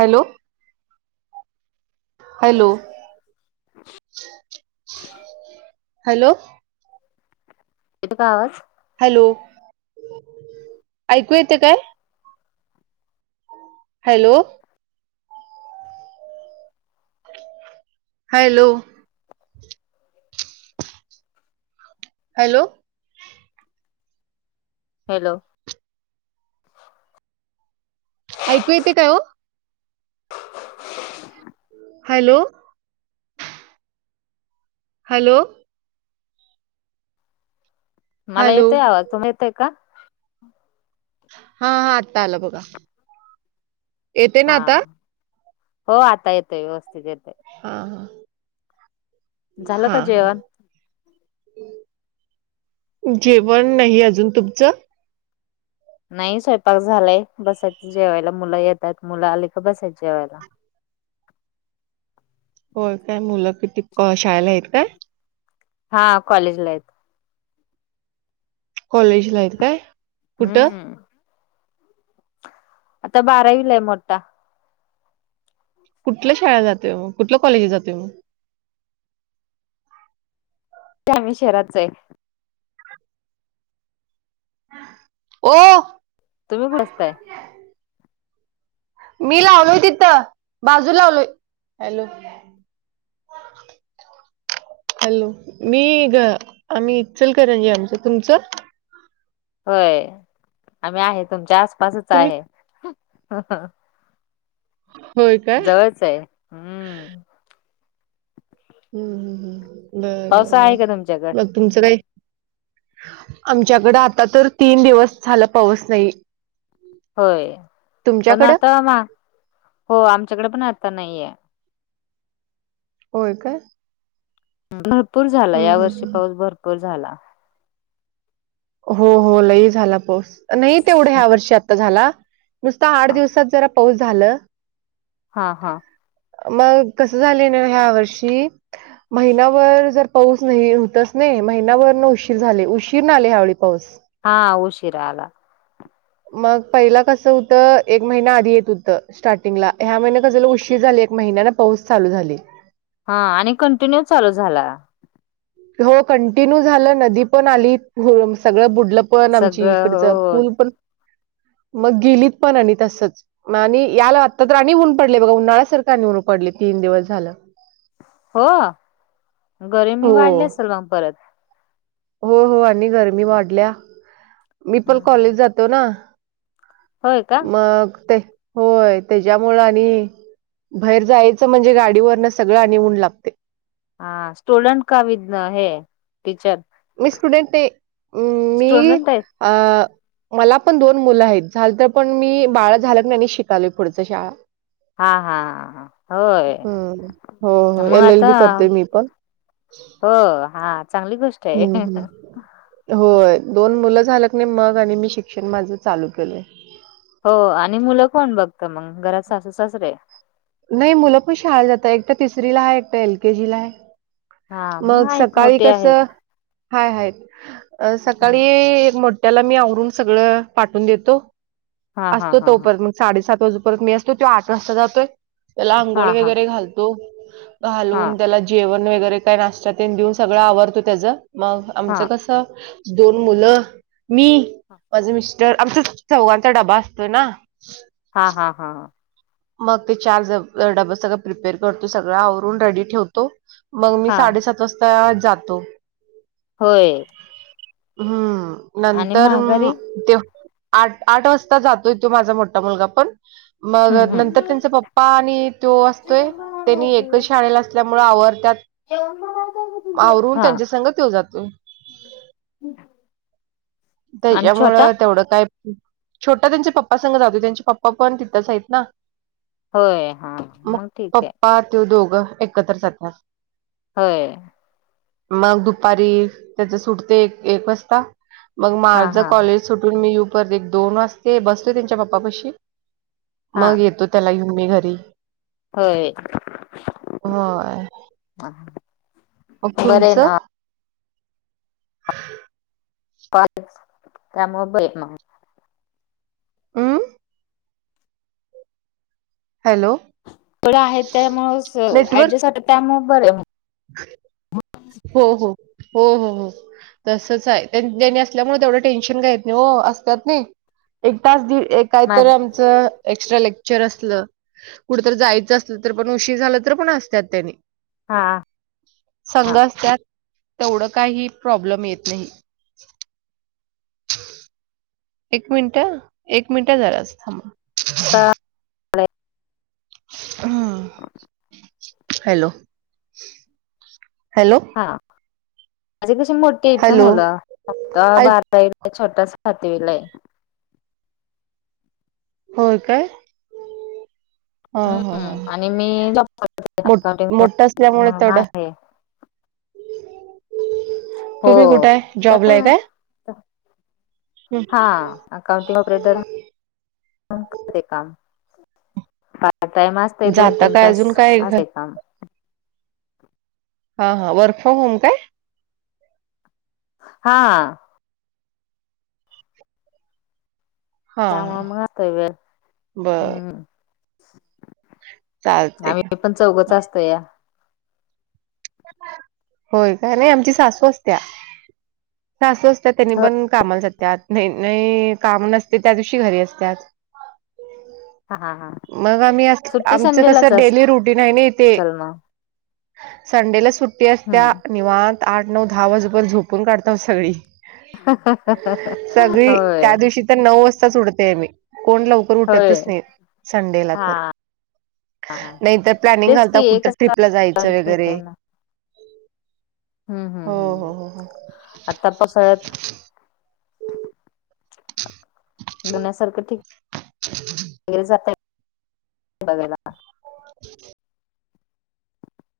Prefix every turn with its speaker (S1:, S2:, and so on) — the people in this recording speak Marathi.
S1: हॅलो. Hello, hello.
S2: येतो का आवाज?
S1: हॅलो ऐकू येतय काय? हॅलो! हॅलो! हॅलो!
S2: हॅलो!
S1: ऐकू येतंय काय ओ? हॅलो! हॅलो
S2: मला
S1: हॅलो
S2: येतोय आवाज तुला येतोय का?
S1: हा हा आता आलं बघा. येते ना
S2: हा
S1: आता
S2: हो आता येतोय व्यवस्थित येतोय.
S1: हा हा.
S2: झालं
S1: हा.
S2: का जेवण
S1: जेवण नाही अजून तुमचं?
S2: नाही स्वयंपाक झालाय बसायचं जेवायला मुलं येतात मुल आली की बसायचं जेवायला.
S1: होय काय मुलं किती क शाळेला आहेत काय?
S2: हा कॉलेज ला हायत.
S1: कॉलेजला हायत काय कुठ?
S2: हम्म आता बारावीला आहे मोठा.
S1: कुठल्या शाळेला जात्या ओ कुठल्या कॉलेजला जातोय ओ?
S2: [unintelligible] म्ही शहराच आहे
S1: ओ
S2: तुम्ही [unintelligible] असताय?
S1: मी लावलोय तिथं बाजूला लावलोय हॅलो हॅलो मी ग आम्ही इचलकरंजी आमचं तुमचं?
S2: होय आम्ही आहे तुमच्या आसपासच
S1: तुम्ही
S2: आहे.
S1: होय काय?
S2: च आहे. हम्म.
S1: हम्म हम्म हम्म बरं
S2: पावसा
S1: बरं
S2: आहे का
S1: बरं
S2: तुमच्याकड
S1: बघ तुमचं काय आमच्याकडे आता तर तीन दिवस झालं पाऊस नाही.
S2: होय पण
S1: तुमच्याकडं?
S2: आता मा हो आमच्याकडे पण आता नाहीेये.
S1: होय का?
S2: भरपूर झाला या
S1: हम्म
S2: वर्षी
S1: हम्म.
S2: पाऊस भरपूर झाला.
S1: हो हो लई झाला पाऊस नाही तेवढं ह्या वर्षी आता झाला नुसतं आठ
S2: हा
S1: दिवसात जरा पाऊस झालं.
S2: हा हा.
S1: मग कसं झालंय ना यावर्षी महिनावर जर पाऊस नाही होतच नाही महिनाभर न उशीर झाले उशीर नाही आले ह्यावेळी पाऊस.
S2: हा उशीरा आला.
S1: मग पहिला कसं होतं एक महिना आधी येत होतं स्टार्टिंगला ह्या महिने कसं झालं उशीर झाले एक महिन्या ना पाऊस चालू झाली.
S2: हा आणि कंटिन्यू चालू झालेला.
S1: हो कंटिन्यू झालं नदी पण आली सगळं बुडलं पण आमची
S2: सगळं
S1: इकडच
S2: हो
S1: पूल पण मग गेलीत पण आणि तसच. मग आणि यायला आता तर ऊन पडलंय आणि उन्हाळ्यासारखं आणि ऊन पडले तीन दिवस झालं [unintelligible]
S2: हो गर्मी
S1: हो
S2: वाढली असेल मग परत.
S1: हो हो आणि गरमी वाढल्या मी पल
S2: हम्म.
S1: कॉलेज जातो ना.
S2: होय का.
S1: मग ते होय त्याच्यामुळे आणि बाहेर जायचं म्हणजे गाडी वरनं सगळं आणि ऊन लागतय.
S2: हा स्टूडंट का वि है टीचर
S1: मी स्टुडन्ट आहे.
S2: स्टुडन्ट हाय.
S1: आ. मला पण दोन मुलं आहेत, झालं तर पण मी बाळ झाल्यात नी शिकालोय पुढचं शाळा.
S2: हा हा हा होय,
S1: हम्म. हो, हो.
S2: मग
S1: एल-एल-बी
S2: आता
S1: करते मी पण.
S2: हो हा चांगली गोष्ट आहे
S1: हम्म हम् होय दोन मुलं झालंका नाही मग आणि मी शिक्षण माझं चालू केलंय.
S2: हो आणि मुलं कोण बघत मग, घरात सासू सासरे?
S1: नाही मुलंपण शाळेला जात, एकटा तिसरीला हाय एकटा एलकेजीला हाय.
S2: हा
S1: मग
S2: आहेत
S1: सकाळी
S2: मोठे आहेत
S1: कसं हाय हाय,
S2: हम्म.
S1: सकाळी एक मोठ त्याला मी आवरून सगळं पाठवून देतो,
S2: हा हा
S1: असतो
S2: हा
S1: तोपण मग. साडेसात वाजेपर्यंत मी असतो, तो आठ वाजता जातोय. त्याला अंघोळ
S2: हा हा
S1: वगैरे घालतो
S2: हा हा
S1: घालून त्याला जेवण वगैरे काय नाश्ता तेन देऊन सगळं आवरतो त्याचं मग
S2: हा
S1: आमचं कसं दोन मुलं मी, माझं मिस्टर आमचा चौघांचा डबा असतोय ना.
S2: हा हा हा हा.
S1: मग ते चार डब सगळं प्रिपेअर करतो, सगळं आवरून रेडी ठेवतो. मग मी
S2: हा
S1: साडेसात वाजता जातो.
S2: होय.
S1: हम्म
S2: आणि
S1: नंतर
S2: माघारी
S1: म त्यो आठ आठ वाजता जातोय त्यो माझा मोठा मुलगापण. मग
S2: हम्म
S1: नंतर
S2: हम्म.
S1: त्यांचं पप्पा आणि त्यो असतोय,
S2: जेवण बनवलंय
S1: त्यांनी एकच
S2: तुझं.
S1: शाळेला असल्यामुळं आवरत्यात.
S2: जेवण बनवलंय का तुझं?
S1: आवरून
S2: हा.
S1: त्यांच्यासंग त्यो जातोय.
S2: आणि छोटा
S1: त्याच्यामुळं तेवढं काय छोटा त्याच्या पप्पासंग जातो, त्यांचे पप्पापण तिथेच आहेत ना.
S2: होय हा.
S1: मग
S2: ठीक आहे
S1: पप्पा त्यो दोघं एकत्र जात्यात.
S2: होय.
S1: मग दुपारी त्याच सुटते एक एक वाजता. मग
S2: हा
S1: माझं
S2: हा हा
S1: कॉलेज सुटून मी येऊपर्यंत दोन वाजतंय, बसतोय त्यांच्या पप्पापशी.
S2: हा.
S1: मग येतो त्याला घेऊन मी घरी.
S2: होय
S1: होय मग
S2: बर
S1: तुमचं
S2: हायना.
S1: [unintelligible]
S2: पाठ त्यामुळे बई मग
S1: हम्म हॅलो.
S2: तेवढं आहेत त्या मग
S1: नेटवर्क
S2: ऍडजस्ट होतं त्यामुळं बर.
S1: हो हो, हो हो हो. तसंच हाय, तेनी असल्यामुळं तेवढं टेन्शन काही येत नाही हो असतात नाही. एक तास दि एक
S2: माझ
S1: काहीतरी आमचं एक्स्ट्रा लेक्चर असलं, कुठतर जायचं असलं तर पण उशीर झालं तरीपण असत्यात त्यांनी.
S2: हा.
S1: संघ
S2: हा
S1: असत्यात, तेवढं काही प्रॉब्लेम येत नाही. हो [inaudible] एक मिनिट हा, एक मिनिटं जरासं थांबा.
S2: [inaudible]
S1: हम्म, हॅलो हॅलो.
S2: हा म्हणजे कशी मोठी आहेत ना
S1: हॅलो
S2: मुलं पक्का
S1: ऐक
S2: बार [unintelligible] छोटा सातवीला हाय.
S1: होय काय. ह ह, ह
S2: हम्म आणि मी जॉब करते
S1: ह मो
S2: अकाउंटिंग
S1: मोठ असल्यामुळे
S2: म्हणून
S1: तेवढं.
S2: आहे
S1: [inaudible]
S2: हो
S1: तुम्ही कुठे आहे
S2: त्यात
S1: जॉबला आहे काय हं.
S2: हा. अकाउंटिंग ऑपरेटर म्हणून करते काम, पार्ट टाइम अस दोन
S1: जाता
S2: तीन
S1: काय
S2: तास
S1: अजून काय घर
S2: असते काम.
S1: हा हा, वर्क फ्रॉम होम काय?
S2: हा.
S1: हा
S2: त्यामुळं
S1: हा
S2: मग असं व्हय
S1: बर
S2: हम्म.
S1: चालते की.
S2: आम्ही पण चौघच
S1: हां.
S2: असतोया.
S1: होय काय, नाही आमची सासू असत्या. स असं असतात त्यांनी
S2: हो
S1: पण कामाला जातात, नाहीत नाही काम नसते त्या दिवशी घरी असतात.
S2: हा हा हा.
S1: मग आम्ही अस
S2: सुट्टी
S1: आमच
S2: संडेलाच
S1: कसं डेली रुटीन आहे ना इथे.
S2: असेल मग
S1: संडेला सुट्टी असत्या.
S2: हम्म
S1: निवांत आठ नऊ दहा, वाजूपर झोपून काढता सगळी.
S2: [unintelligible]
S1: सगळी त्या
S2: होय.
S1: दिवशी तर नऊ वाजताच उडतेय मी, कोण लवकर
S2: होय
S1: उठतच नाही संडेला तर.
S2: हा
S1: नाहीतर प्लॅनिंग
S2: तेच की
S1: घालता, कुठ
S2: एकच
S1: ट्रिपला
S2: तास
S1: जायचं वगैरे?
S2: भेटतोय ना हम्म हम्म
S1: हो, हो,
S2: हम्म
S1: हो, हो.
S2: आता कस आहेत? लण्यासारखं ठीक, मिरजात आय बघेना का.
S1: [inaudible]